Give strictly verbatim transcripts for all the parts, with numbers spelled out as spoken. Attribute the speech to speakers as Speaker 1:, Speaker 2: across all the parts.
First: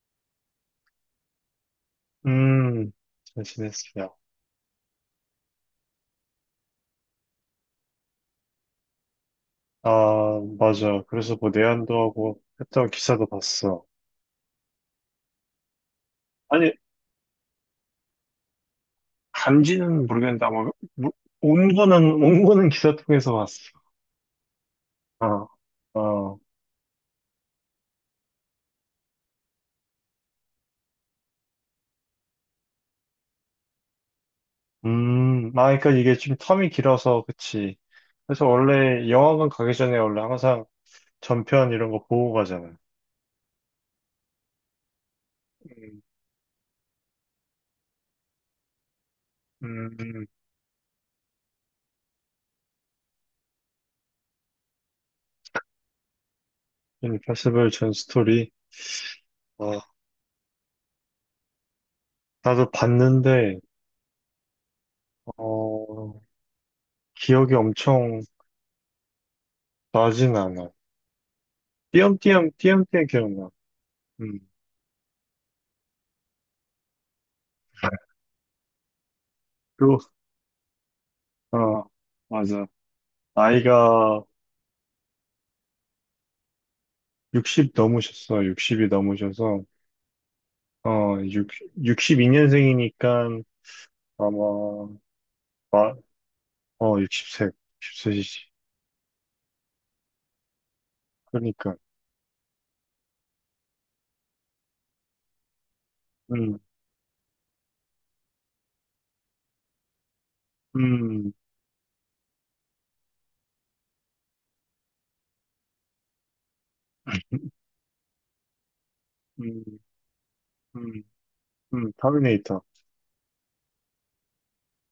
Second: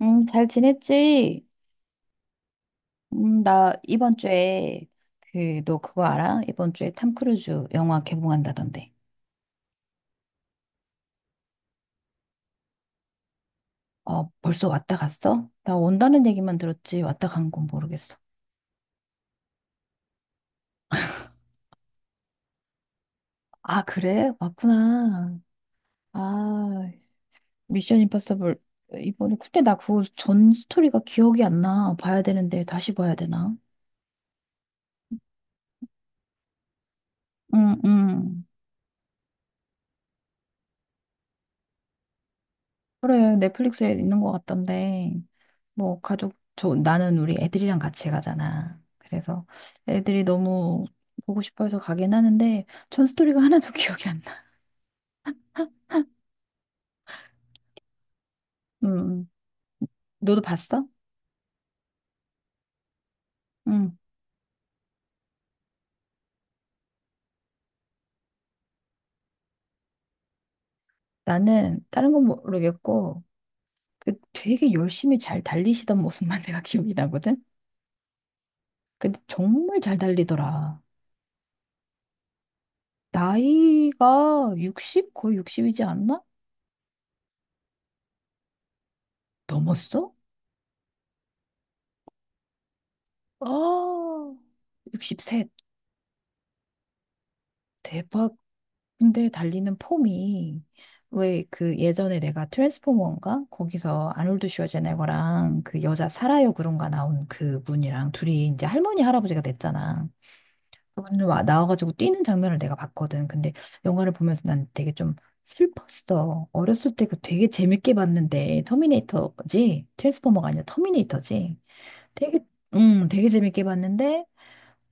Speaker 1: 음, 잘 지냈지?
Speaker 2: 음,
Speaker 1: 음,
Speaker 2: 잘
Speaker 1: 나 이번
Speaker 2: 지냈어요.
Speaker 1: 주에. 그, 너 그거 알아? 이번 주에 탐 크루즈 영화 개봉한다던데.
Speaker 2: 아, 맞아. 그래서 뭐 내한도 하고 했던 기사도 봤어.
Speaker 1: 어, 벌써 왔다 갔어? 나 온다는 얘기만
Speaker 2: 아니,
Speaker 1: 들었지 왔다 간 건 모르겠어.
Speaker 2: 간지는 모르겠는데 아마 뭐, 온 거는 온 거는 기사 통해서 봤어.
Speaker 1: 아, 그래? 왔구나.
Speaker 2: 어, 어.
Speaker 1: 아, 미션 임파서블 이번에. 근데 나 그거 전 스토리가 기억이 안 나. 봐야 되는데 다시 봐야 되나?
Speaker 2: 음, 아, 그러니까 이게 좀 텀이 길어서
Speaker 1: 응,
Speaker 2: 그치.
Speaker 1: 응.
Speaker 2: 그래서 원래 영화관 가기 전에 원래 항상 전편 이런 거 보고 가잖아.
Speaker 1: 그래, 넷플릭스에 있는 것 같던데, 뭐,
Speaker 2: 음,
Speaker 1: 가족, 저, 나는 우리 애들이랑 같이 가잖아. 그래서 애들이
Speaker 2: 음,
Speaker 1: 너무 보고 싶어 해서 가긴 하는데, 전 스토리가 하나도 기억이 안 나.
Speaker 2: 인파서블 전 스토리.
Speaker 1: 음, 음.
Speaker 2: 어,
Speaker 1: 너도 봤어?
Speaker 2: 나도 봤는데
Speaker 1: 응.
Speaker 2: 어, 기억이 엄청 나진 않아.
Speaker 1: 나는 다른 건
Speaker 2: 띄엄띄엄, 띄엄띄엄
Speaker 1: 모르겠고,
Speaker 2: 기억나.
Speaker 1: 그
Speaker 2: 음,
Speaker 1: 되게 열심히 잘 달리시던 모습만 내가 기억이 나거든? 근데 정말 잘
Speaker 2: 그,
Speaker 1: 달리더라.
Speaker 2: 어, 맞아. 나이가
Speaker 1: 나이가 육십? 거의 육십이지 않나?
Speaker 2: 예순 넘으셨어. 예순이 넘으셔서,
Speaker 1: 넘었어?
Speaker 2: 어, 육, 십이 년생이니까
Speaker 1: 아,
Speaker 2: 아마,
Speaker 1: 예순셋.
Speaker 2: 마, 어, 육십 세6십세시
Speaker 1: 대박.
Speaker 2: 지
Speaker 1: 근데 달리는 폼이 왜 그
Speaker 2: 그러니까.
Speaker 1: 예전에 내가 트랜스포머인가? 거기서 아놀드 슈워제네거랑 그 여자 사라요
Speaker 2: 음,
Speaker 1: 그런가 나온 그 분이랑 둘이 이제 할머니 할아버지가 됐잖아. 그분들
Speaker 2: 음,
Speaker 1: 와 나와가지고 뛰는 장면을 내가 봤거든. 근데 영화를 보면서 난 되게 좀 슬펐어. 어렸을 때 그 되게 재밌게 봤는데
Speaker 2: 음,
Speaker 1: 터미네이터지? 트랜스포머가 아니라
Speaker 2: 음,
Speaker 1: 터미네이터지?
Speaker 2: 음,
Speaker 1: 되게
Speaker 2: 터미네이터.
Speaker 1: 음 되게 재밌게 봤는데.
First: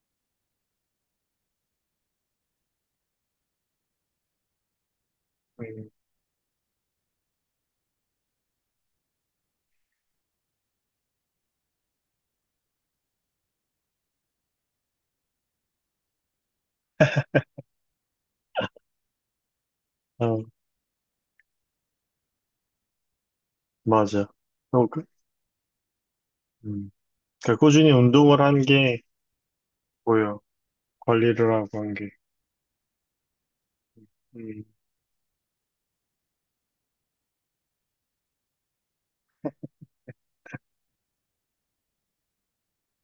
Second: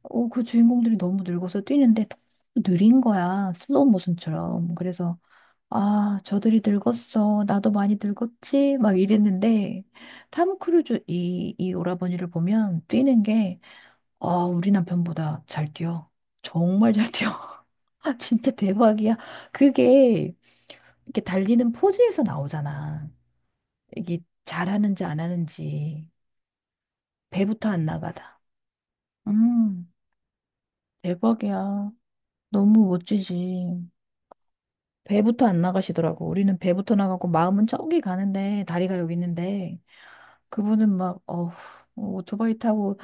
Speaker 1: 어, 그 주인공들이 너무 늙어서 뛰는데 너무 느린 거야. 슬로우 모션처럼. 그래서,
Speaker 2: 음,
Speaker 1: 아, 저들이 늙었어. 나도 많이 늙었지. 막 이랬는데, 탐 크루즈 이, 이 오라버니를 보면 뛰는 게, 아, 우리 남편보다 잘 뛰어. 정말 잘 뛰어. 아, 진짜 대박이야. 그게
Speaker 2: 어,
Speaker 1: 이렇게 달리는 포즈에서 나오잖아. 이게
Speaker 2: 맞아. 어,
Speaker 1: 잘하는지
Speaker 2: 그,
Speaker 1: 안 하는지.
Speaker 2: 음. 그러니까
Speaker 1: 배부터 안
Speaker 2: 꾸준히
Speaker 1: 나가다.
Speaker 2: 운동을 한 게
Speaker 1: 음,
Speaker 2: 보여. 관리를 하고
Speaker 1: 대박이야.
Speaker 2: 한 게.
Speaker 1: 너무 멋지지.
Speaker 2: 음,
Speaker 1: 배부터 안 나가시더라고. 우리는 배부터 나가고 마음은 저기 가는데 다리가 여기 있는데 그분은 막 어, 오토바이 타고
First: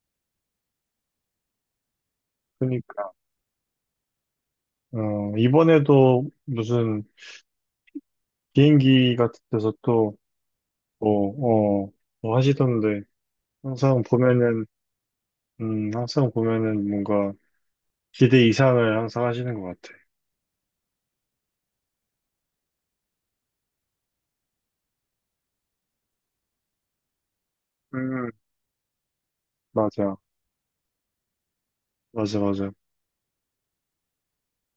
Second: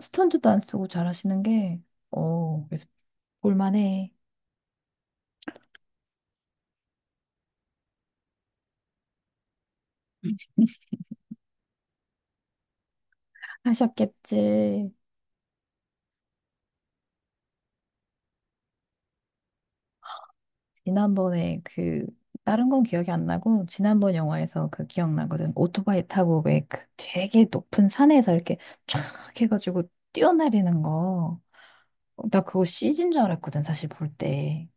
Speaker 1: 스턴트도 안 쓰고 잘하시는 게. 어, 그래서
Speaker 2: 그러니까.
Speaker 1: 볼만해
Speaker 2: 어, 이번에도 무슨 비행기 같은 데서 또, 뭐, 어, 뭐 하시던데, 항상 보면은,
Speaker 1: 하셨겠지.
Speaker 2: 음, 항상 보면은 뭔가 기대 이상을 항상 하시는 것 같아.
Speaker 1: 지난번에 그 다른 건 기억이 안 나고 지난번 영화에서 그 기억나거든. 오토바이 타고 왜 그 되게 높은
Speaker 2: 음,
Speaker 1: 산에서 이렇게 쫙 해가지고
Speaker 2: 맞아,
Speaker 1: 뛰어내리는 거. 어,
Speaker 2: 맞아,
Speaker 1: 나 그거
Speaker 2: 맞아.
Speaker 1: 씨지인 줄 알았거든 사실 볼 때.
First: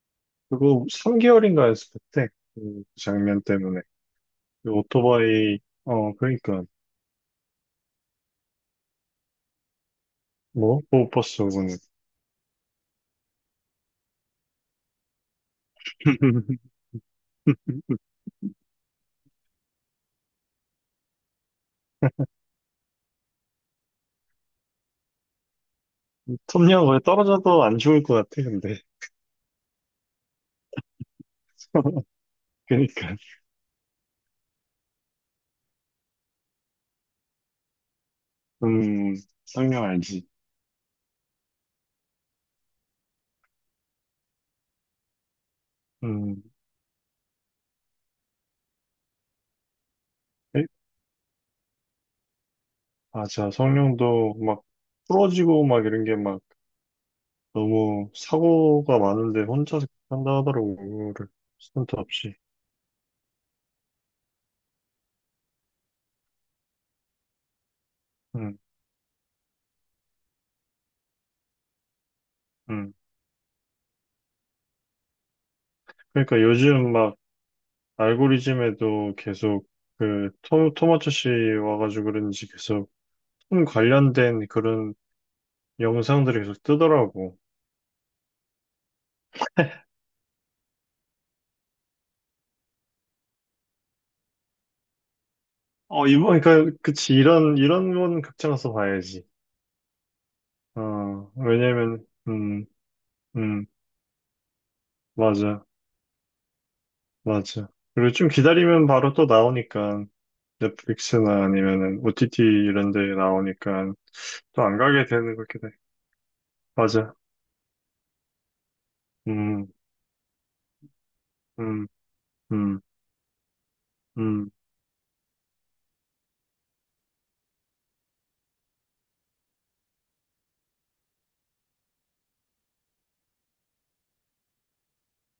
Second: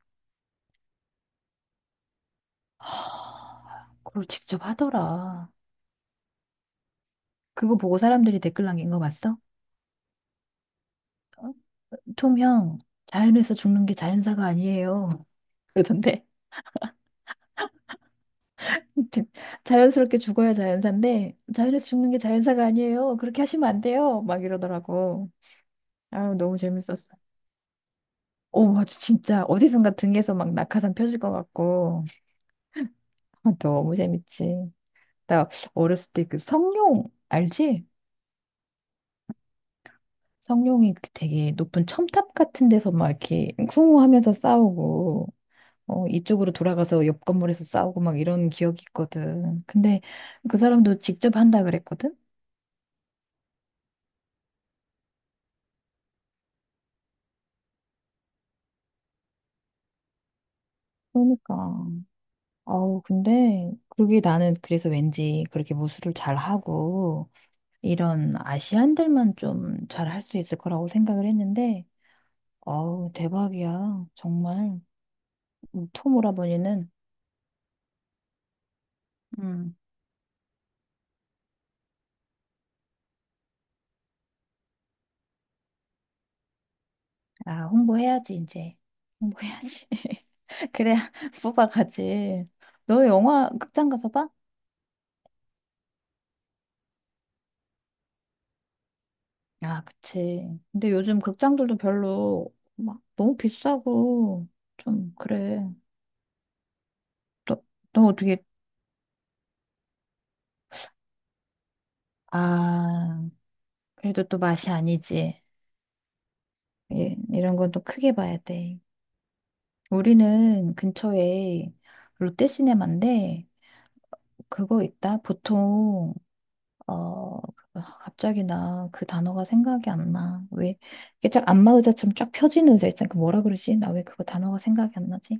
Speaker 2: 그거 삼 개월인가 했을 때, 그 장면 때문에.
Speaker 1: 하, 그걸 직접
Speaker 2: 그
Speaker 1: 하더라.
Speaker 2: 오토바이, 어, 그러니까.
Speaker 1: 그거 보고 사람들이 댓글 남긴 거 봤어?
Speaker 2: 뭐, 못 봤어,
Speaker 1: 어?
Speaker 2: 그거는.
Speaker 1: 톰 형, 자연에서 죽는 게 자연사가 아니에요. 그러던데. 지- 자연스럽게 죽어야 자연사인데, 자연에서 죽는 게 자연사가 아니에요. 그렇게 하시면 안 돼요. 막 이러더라고. 아, 너무
Speaker 2: 톱니가 거의
Speaker 1: 재밌었어.
Speaker 2: 떨어져도 안 죽을 것 같아,
Speaker 1: 오,
Speaker 2: 근데.
Speaker 1: 아주 진짜 어디선가 등에서 막 낙하산 펴질 것 같고.
Speaker 2: 그러니까.
Speaker 1: 아, 너무 재밌지. 나 어렸을 때 그 성룡 알지?
Speaker 2: 음, 성령 알지.
Speaker 1: 성룡이 그 되게 높은 첨탑 같은 데서 막 이렇게 쿵후하면서 싸우고 어,
Speaker 2: 음,
Speaker 1: 이쪽으로 돌아가서 옆 건물에서 싸우고 막 이런 기억이 있거든. 근데 그 사람도 직접 한다 그랬거든.
Speaker 2: 맞아. 성룡도 막 부러지고 막 이런 게 막 너무 사고가 많은데 혼자서 한다 하더라고. 이거를 스턴트
Speaker 1: 그러니까
Speaker 2: 없이.
Speaker 1: 아우, 근데 그게 나는 그래서 왠지 그렇게 무술을 잘 하고 이런
Speaker 2: 응,
Speaker 1: 아시안들만 좀 잘 할 수 있을 거라고 생각을 했는데,
Speaker 2: 응.
Speaker 1: 아우 대박이야 정말. 음, 톰
Speaker 2: 그러니까
Speaker 1: 오라버니는.
Speaker 2: 요즘 막 알고리즘에도 계속
Speaker 1: 음,
Speaker 2: 그 토, 토마토 씨 와가지고 그런지 계속 톰 관련된 그런 영상들이 계속 뜨더라고.
Speaker 1: 아, 홍보해야지, 이제. 홍보해야지. 그래야 뽑아가지. 너 영화 극장 가서 봐?
Speaker 2: 어, 이번, 그러니까, 그치. 이런, 이런 건 극장에서 봐야지.
Speaker 1: 아, 그치. 근데 요즘
Speaker 2: 어,
Speaker 1: 극장들도
Speaker 2: 왜냐면,
Speaker 1: 별로
Speaker 2: 음,
Speaker 1: 막 너무
Speaker 2: 음,
Speaker 1: 비싸고 좀 그래.
Speaker 2: 맞아.
Speaker 1: 너,
Speaker 2: 맞아.
Speaker 1: 너
Speaker 2: 그리고 좀
Speaker 1: 어떻게,
Speaker 2: 기다리면 바로 또 나오니까 넷플릭스나 아니면은 오 티 티 이런 데
Speaker 1: 아,
Speaker 2: 나오니까
Speaker 1: 그래도 또
Speaker 2: 또
Speaker 1: 맛이
Speaker 2: 안 가게 되는
Speaker 1: 아니지.
Speaker 2: 것 같긴 해. 맞아.
Speaker 1: 예, 이런 건 또 크게 봐야 돼.
Speaker 2: 음,
Speaker 1: 우리는 근처에
Speaker 2: 음, 음,
Speaker 1: 롯데시네마인데
Speaker 2: 음.
Speaker 1: 그거 있다. 보통 어, 아, 갑자기 나 그 단어가 생각이 안 나. 왜, 이게 쫙 안마 의자처럼 쫙 펴지는 의자 있잖아. 그 뭐라 그러지? 나 왜 그거 단어가 생각이 안 나지?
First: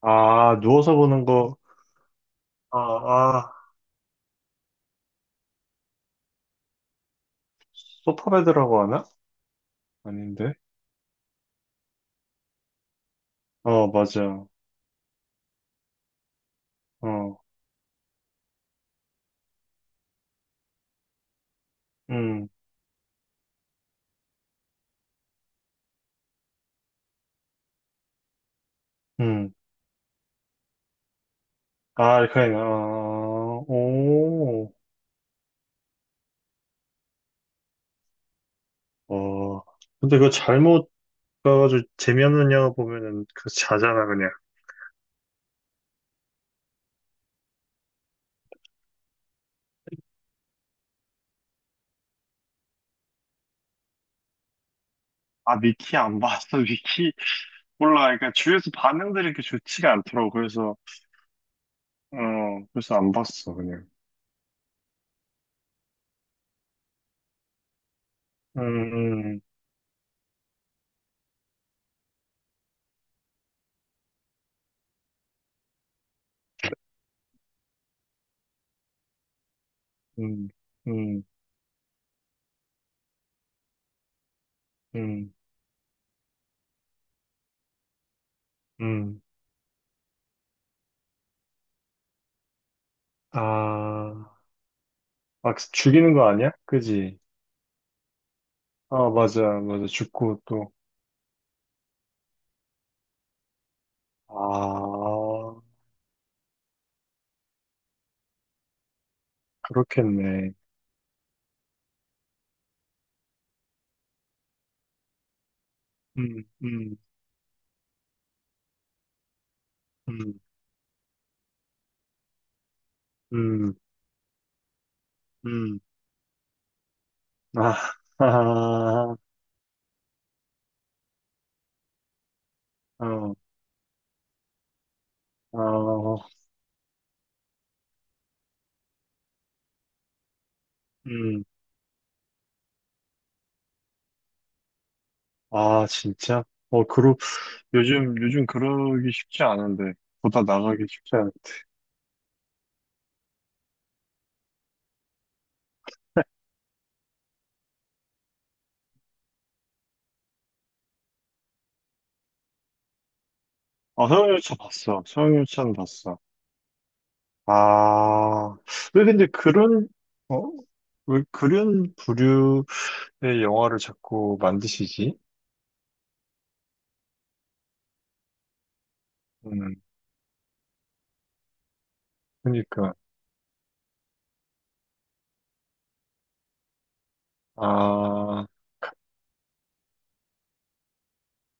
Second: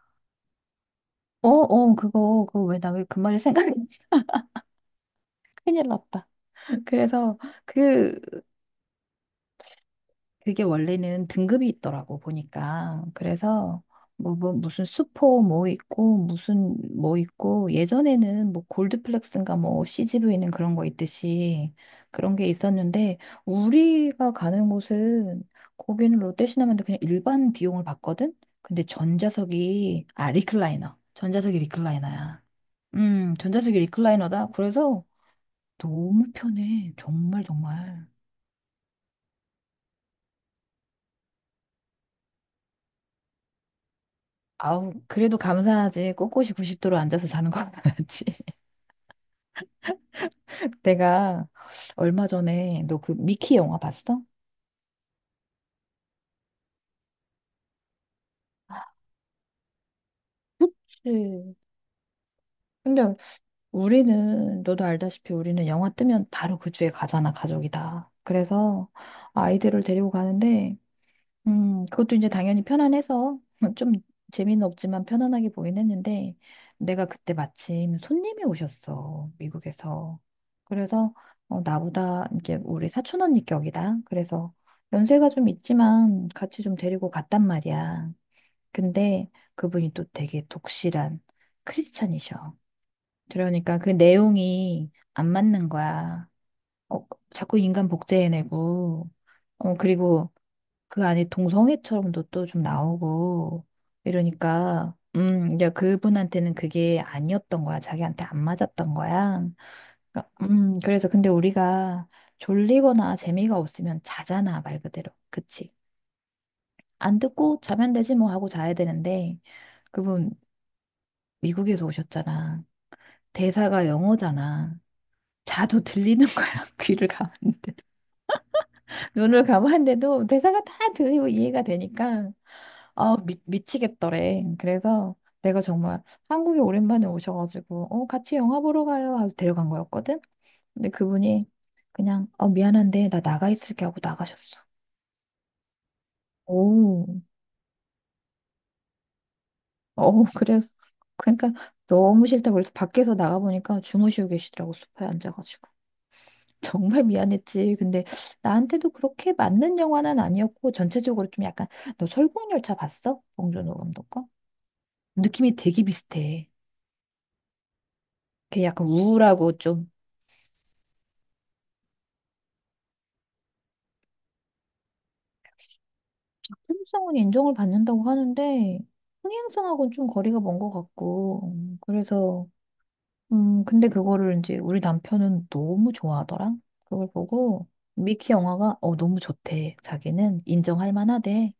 Speaker 2: 아, 누워서 보는
Speaker 1: 어,
Speaker 2: 거.
Speaker 1: 어, 그거, 그거 왜,
Speaker 2: 아,
Speaker 1: 나 왜 그 말이
Speaker 2: 아,
Speaker 1: 생각이, 큰일 났다. 그래서 그,
Speaker 2: 소파베드라고 하나? 아닌데?
Speaker 1: 그게 원래는 등급이 있더라고 보니까. 그래서
Speaker 2: 어,
Speaker 1: 뭐,
Speaker 2: 맞아.
Speaker 1: 뭐 무슨 수포 뭐 있고 무슨 뭐
Speaker 2: 어,
Speaker 1: 있고, 예전에는 뭐 골드플렉스인가 뭐 씨지브이는 그런 거 있듯이 그런 게
Speaker 2: 음,
Speaker 1: 있었는데 우리가 가는 곳은, 거기는 롯데시네마인데 그냥 일반 비용을 받거든. 근데
Speaker 2: 음.
Speaker 1: 전자석이, 아 리클라이너, 전자석이
Speaker 2: 아,
Speaker 1: 리클라이너야.
Speaker 2: 알카이나.
Speaker 1: 음
Speaker 2: 아,
Speaker 1: 전자석이 리클라이너다.
Speaker 2: 오,
Speaker 1: 그래서 너무 편해 정말 정말.
Speaker 2: 어. 근데 그거 잘못 봐가지고 재미없는 영화 보면은 그 자잖아, 그냥.
Speaker 1: 아우, 그래도 감사하지. 꼿꼿이 구십 도로 앉아서 자는 거 낫지. 내가 얼마 전에, 너 그 미키 영화 봤어?
Speaker 2: 아, 미키 안 봤어, 미키. 몰라, 그러니까 주위에서 반응들이 이렇게 좋지가 않더라고. 그래서,
Speaker 1: 그치.
Speaker 2: 어, 그래서
Speaker 1: 근데
Speaker 2: 안 봤어, 그냥.
Speaker 1: 우리는 너도 알다시피 우리는 영화 뜨면 바로 그 주에 가잖아, 가족이다. 그래서
Speaker 2: 음,
Speaker 1: 아이들을 데리고 가는데 음, 그것도 이제 당연히 편안해서 좀 재미는 없지만 편안하게 보긴 했는데, 내가 그때 마침 손님이 오셨어, 미국에서.
Speaker 2: 음,
Speaker 1: 그래서
Speaker 2: 음,
Speaker 1: 어, 나보다 이게 우리 사촌 언니 격이다. 그래서 연세가
Speaker 2: 음,
Speaker 1: 좀 있지만 같이 좀 데리고 갔단 말이야.
Speaker 2: 음.
Speaker 1: 근데 그분이 또 되게 독실한 크리스찬이셔. 그러니까 그
Speaker 2: 아,
Speaker 1: 내용이 안
Speaker 2: 막
Speaker 1: 맞는
Speaker 2: 죽이는
Speaker 1: 거야.
Speaker 2: 거 아니야?
Speaker 1: 어,
Speaker 2: 그지?
Speaker 1: 자꾸 인간 복제해내고,
Speaker 2: 아, 맞아,
Speaker 1: 어,
Speaker 2: 맞아.
Speaker 1: 그리고
Speaker 2: 죽고 또.
Speaker 1: 그 안에 동성애처럼도 또 좀 나오고 이러니까, 음
Speaker 2: 아,
Speaker 1: 이제 그분한테는 그게 아니었던 거야. 자기한테 안 맞았던 거야. 그러니까,
Speaker 2: 그렇겠네.
Speaker 1: 음 그래서 근데 우리가 졸리거나 재미가 없으면 자잖아, 말 그대로. 그치.
Speaker 2: 음, 음,
Speaker 1: 안 듣고 자면 되지, 뭐 하고 자야 되는데, 그분
Speaker 2: 음,
Speaker 1: 미국에서 오셨잖아.
Speaker 2: 음,
Speaker 1: 대사가 영어잖아. 자도
Speaker 2: 음.
Speaker 1: 들리는 거야, 귀를 감아.
Speaker 2: 아, 아,
Speaker 1: 눈을 감았는데도 대사가 다 들리고 이해가 되니까, 아,
Speaker 2: 어,
Speaker 1: 미, 미치겠더래. 그래서 내가 정말
Speaker 2: 어,
Speaker 1: 한국에 오랜만에 오셔가지고, 어, 같이 영화 보러 가요 하고 데려간 거였거든. 근데 그분이
Speaker 2: 음.
Speaker 1: 그냥, 어, 미안한데, 나 나가 있을게 하고 나가셨어.
Speaker 2: 아, 진짜? 어,
Speaker 1: 오,
Speaker 2: 그러, 요즘, 요즘 그러기 쉽지 않은데.
Speaker 1: 어,
Speaker 2: 보다
Speaker 1: 그래서,
Speaker 2: 나가기 쉽지 않은데.
Speaker 1: 그러니까 너무 싫다고. 그래서 밖에서 나가보니까 주무시고 계시더라고, 소파에 앉아가지고. 정말 미안했지. 근데 나한테도 그렇게 맞는 영화는 아니었고, 전체적으로 좀 약간, 너 설국열차 봤어? 봉준호
Speaker 2: 아,
Speaker 1: 감독 거?
Speaker 2: 소형열차 봤어.
Speaker 1: 느낌이
Speaker 2: 소형열차는
Speaker 1: 되게
Speaker 2: 봤어.
Speaker 1: 비슷해.
Speaker 2: 아,
Speaker 1: 걔 약간
Speaker 2: 왜 근데
Speaker 1: 우울하고 좀
Speaker 2: 그런, 어, 왜 그런 부류의 영화를 자꾸 만드시지?
Speaker 1: 통성은 인정을 받는다고 하는데
Speaker 2: 음,
Speaker 1: 흥행성하고는 좀 거리가 먼 것 같고. 음, 그래서
Speaker 2: 그러니까.
Speaker 1: 음 근데 그거를 이제 우리 남편은 너무 좋아하더라. 그걸 보고 미키
Speaker 2: 아,
Speaker 1: 영화가 어 너무 좋대. 자기는 인정할 만하대.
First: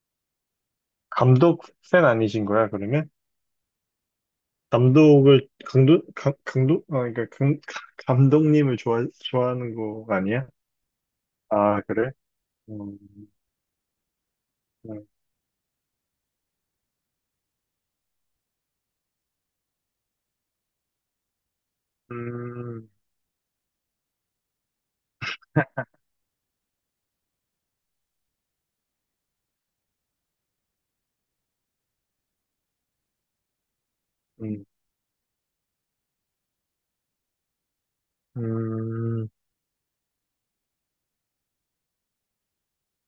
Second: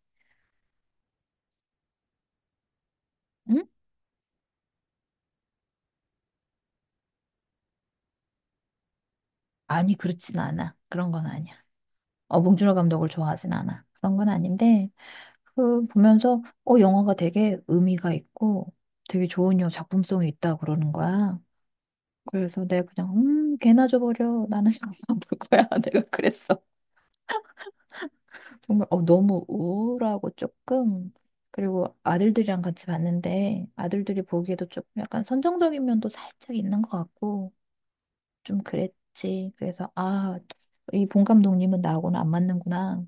Speaker 2: 감독 팬 아니신 거야, 그러면?
Speaker 1: 응?
Speaker 2: 감독을, 강도, 강, 강도? 아, 그러니까, 강, 감독님을 좋아, 좋아하는
Speaker 1: 아니
Speaker 2: 거
Speaker 1: 그렇진
Speaker 2: 아니야?
Speaker 1: 않아. 그런 건 아니야.
Speaker 2: 아, 그래?
Speaker 1: 어 봉준호
Speaker 2: 음,
Speaker 1: 감독을 좋아하진 않아. 그런 건 아닌데,
Speaker 2: 음,
Speaker 1: 그 보면서 어 영화가 되게 의미가 있고 되게 좋은, 여 작품성이 있다 그러는 거야. 그래서
Speaker 2: 음,
Speaker 1: 내가 그냥, 음, 걔나 줘버려. 나는 영볼 거야. 내가 그랬어. 정말 어, 너무 우울하고 조금, 그리고 아들들이랑 같이 봤는데 아들들이 보기에도 조금 약간 선정적인 면도 살짝 있는 것 같고 좀
Speaker 2: 음.
Speaker 1: 그랬지. 그래서 아, 이 본 감독님은 나하고는 안 맞는구나.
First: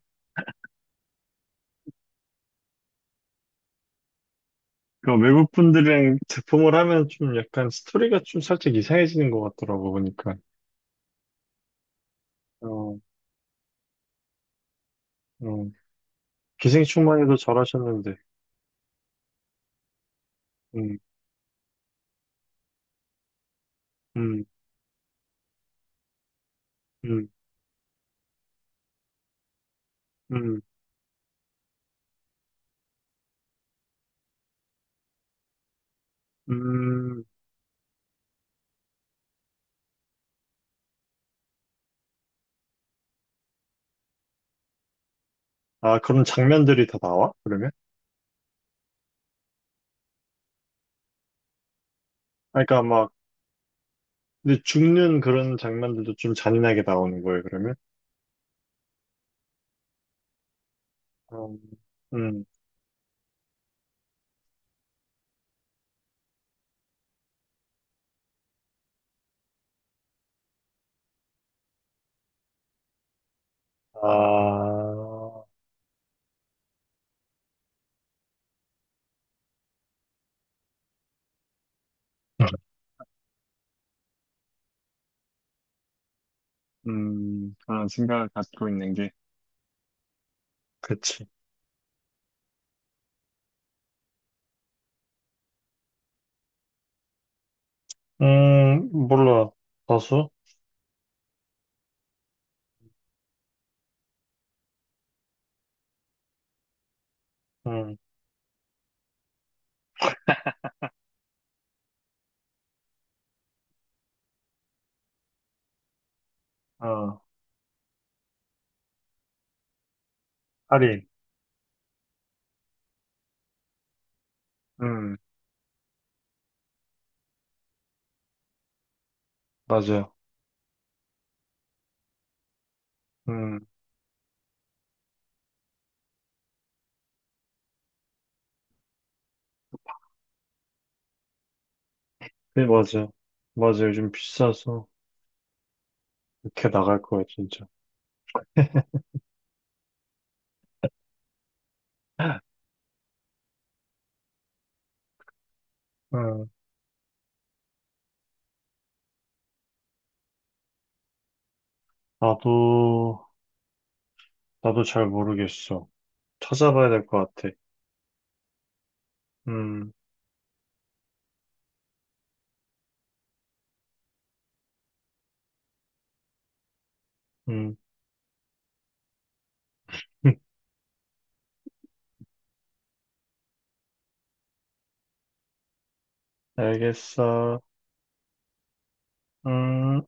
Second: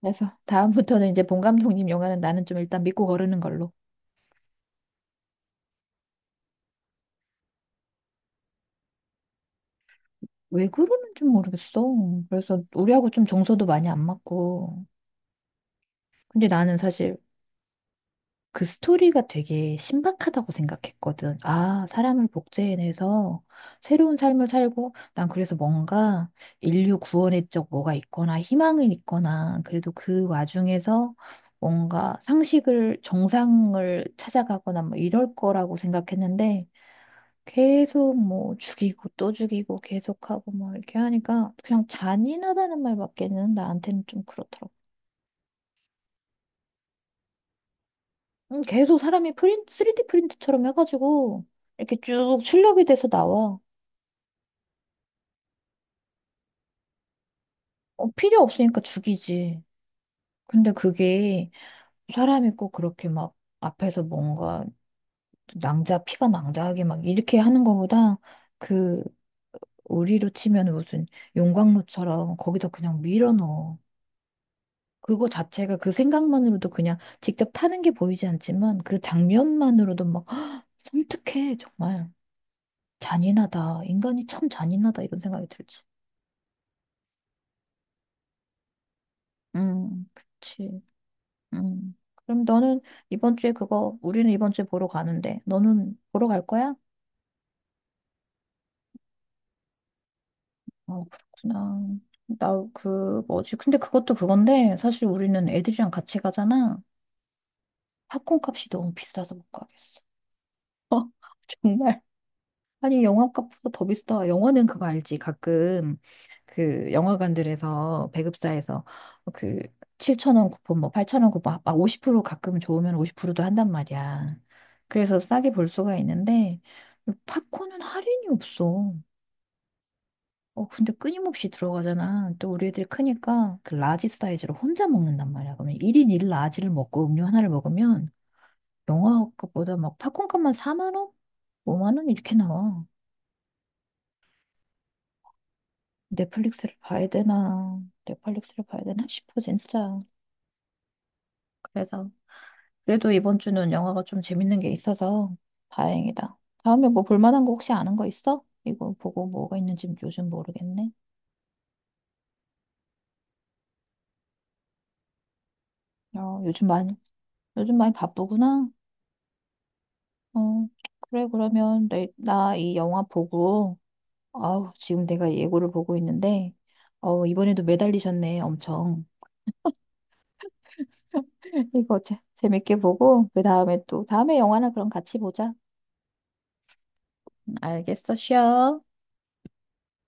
Speaker 1: 그래서 다음부터는 이제 본 감독님 영화는 나는 좀 일단 믿고 거르는 걸로.
Speaker 2: 그러니까 외국 분들이랑 제품을 하면 좀 약간 스토리가 좀 살짝 이상해지는 것 같더라고 보니까.
Speaker 1: 왜 그러는지 모르겠어. 그래서
Speaker 2: 어,
Speaker 1: 우리하고 좀 정서도 많이 안 맞고.
Speaker 2: 어.
Speaker 1: 근데 나는 사실
Speaker 2: 기생충만 해도 잘하셨는데.
Speaker 1: 그 스토리가 되게 신박하다고
Speaker 2: 음,
Speaker 1: 생각했거든. 아, 사람을 복제해내서 새로운
Speaker 2: 음,
Speaker 1: 삶을 살고, 난 그래서 뭔가 인류
Speaker 2: 음,
Speaker 1: 구원의 적 뭐가 있거나 희망을 있거나, 그래도 그
Speaker 2: 음,
Speaker 1: 와중에서 뭔가 상식을, 정상을 찾아가거나 뭐 이럴 거라고 생각했는데,
Speaker 2: 음.
Speaker 1: 계속 뭐 죽이고 또 죽이고 계속하고 뭐 이렇게 하니까 그냥 잔인하다는 말밖에는, 나한테는 좀 그렇더라고.
Speaker 2: 아, 그런 장면들이 다 나와? 그러면?
Speaker 1: 음, 계속 사람이 프린트, 쓰리디 프린트처럼 해가지고 이렇게 쭉
Speaker 2: 아, 그러니까
Speaker 1: 출력이 돼서
Speaker 2: 막
Speaker 1: 나와.
Speaker 2: 근데 죽는 그런 장면들도 좀 잔인하게 나오는 거예요, 그러면?
Speaker 1: 어, 필요 없으니까 죽이지. 근데 그게
Speaker 2: 음, 음,
Speaker 1: 사람이 꼭 그렇게 막 앞에서 뭔가 낭자, 피가 낭자하게 막 이렇게 하는 거보다 그 우리로 치면 무슨 용광로처럼 거기다 그냥 밀어넣어. 그거
Speaker 2: 아,
Speaker 1: 자체가 그 생각만으로도, 그냥 직접 타는 게 보이지 않지만 그 장면만으로도 막 섬뜩해, 정말. 잔인하다. 인간이 참 잔인하다. 이런 생각이 들지.
Speaker 2: 음, 그런 생각을 갖고 있는 게.
Speaker 1: 음, 그치.
Speaker 2: 그치.
Speaker 1: 음. 그럼 너는 이번 주에 그거, 우리는 이번 주에 보러 가는데, 너는 보러 갈 거야?
Speaker 2: 음, 몰라. 다수?
Speaker 1: 어, 그렇구나. 나 그, 뭐지? 근데 그것도 그건데, 사실 우리는 애들이랑 같이 가잖아.
Speaker 2: 음,
Speaker 1: 팝콘 값이 너무 비싸서 못 가겠어. 어, 정말. 아니, 영화값보다 더 비싸. 영화는 그거 알지? 가끔 그
Speaker 2: 어,
Speaker 1: 영화관들에서 배급사에서 그 칠천 원 쿠폰, 뭐
Speaker 2: 할인.
Speaker 1: 팔천 원 쿠폰, 막 오십 프로 가끔 좋으면 오십 프로도 한단 말이야. 그래서 싸게 볼 수가 있는데 팝콘은 할인이 없어.
Speaker 2: 맞아요.
Speaker 1: 어, 근데 끊임없이 들어가잖아. 또 우리 애들이 크니까
Speaker 2: 음,
Speaker 1: 그 라지 사이즈로 혼자 먹는단 말이야. 그러면 일 인 일 라지를 먹고 음료 하나를 먹으면 영화값보다 막 팝콘값만 사만 원? 오만 원 이렇게
Speaker 2: 네,
Speaker 1: 나와.
Speaker 2: 맞아요. 맞아요. 요즘 비싸서 이렇게
Speaker 1: 넷플릭스를
Speaker 2: 나갈
Speaker 1: 봐야
Speaker 2: 거야, 진짜.
Speaker 1: 되나, 넷플릭스를 봐야 되나 싶어, 진짜. 그래서, 그래도 이번 주는 영화가 좀 재밌는 게 있어서 다행이다.
Speaker 2: 음,
Speaker 1: 다음에 뭐 볼만한 거 혹시 아는 거 있어? 이거 보고 뭐가 있는지 요즘 모르겠네.
Speaker 2: 나도, 나도 잘 모르겠어.
Speaker 1: 어, 요즘
Speaker 2: 찾아봐야
Speaker 1: 많이,
Speaker 2: 될 것 같아.
Speaker 1: 요즘 많이 바쁘구나.
Speaker 2: 음,
Speaker 1: 어, 그래, 그러면 내, 나 이 영화 보고, 아우, 지금 내가 예고를 보고 있는데, 어, 이번에도
Speaker 2: 음,
Speaker 1: 매달리셨네, 엄청. 이거 재, 재밌게 보고, 그 다음에 또, 다음에 영화나 그럼 같이 보자.
Speaker 2: 알겠어.
Speaker 1: 알겠어, 쉬어.
Speaker 2: 음.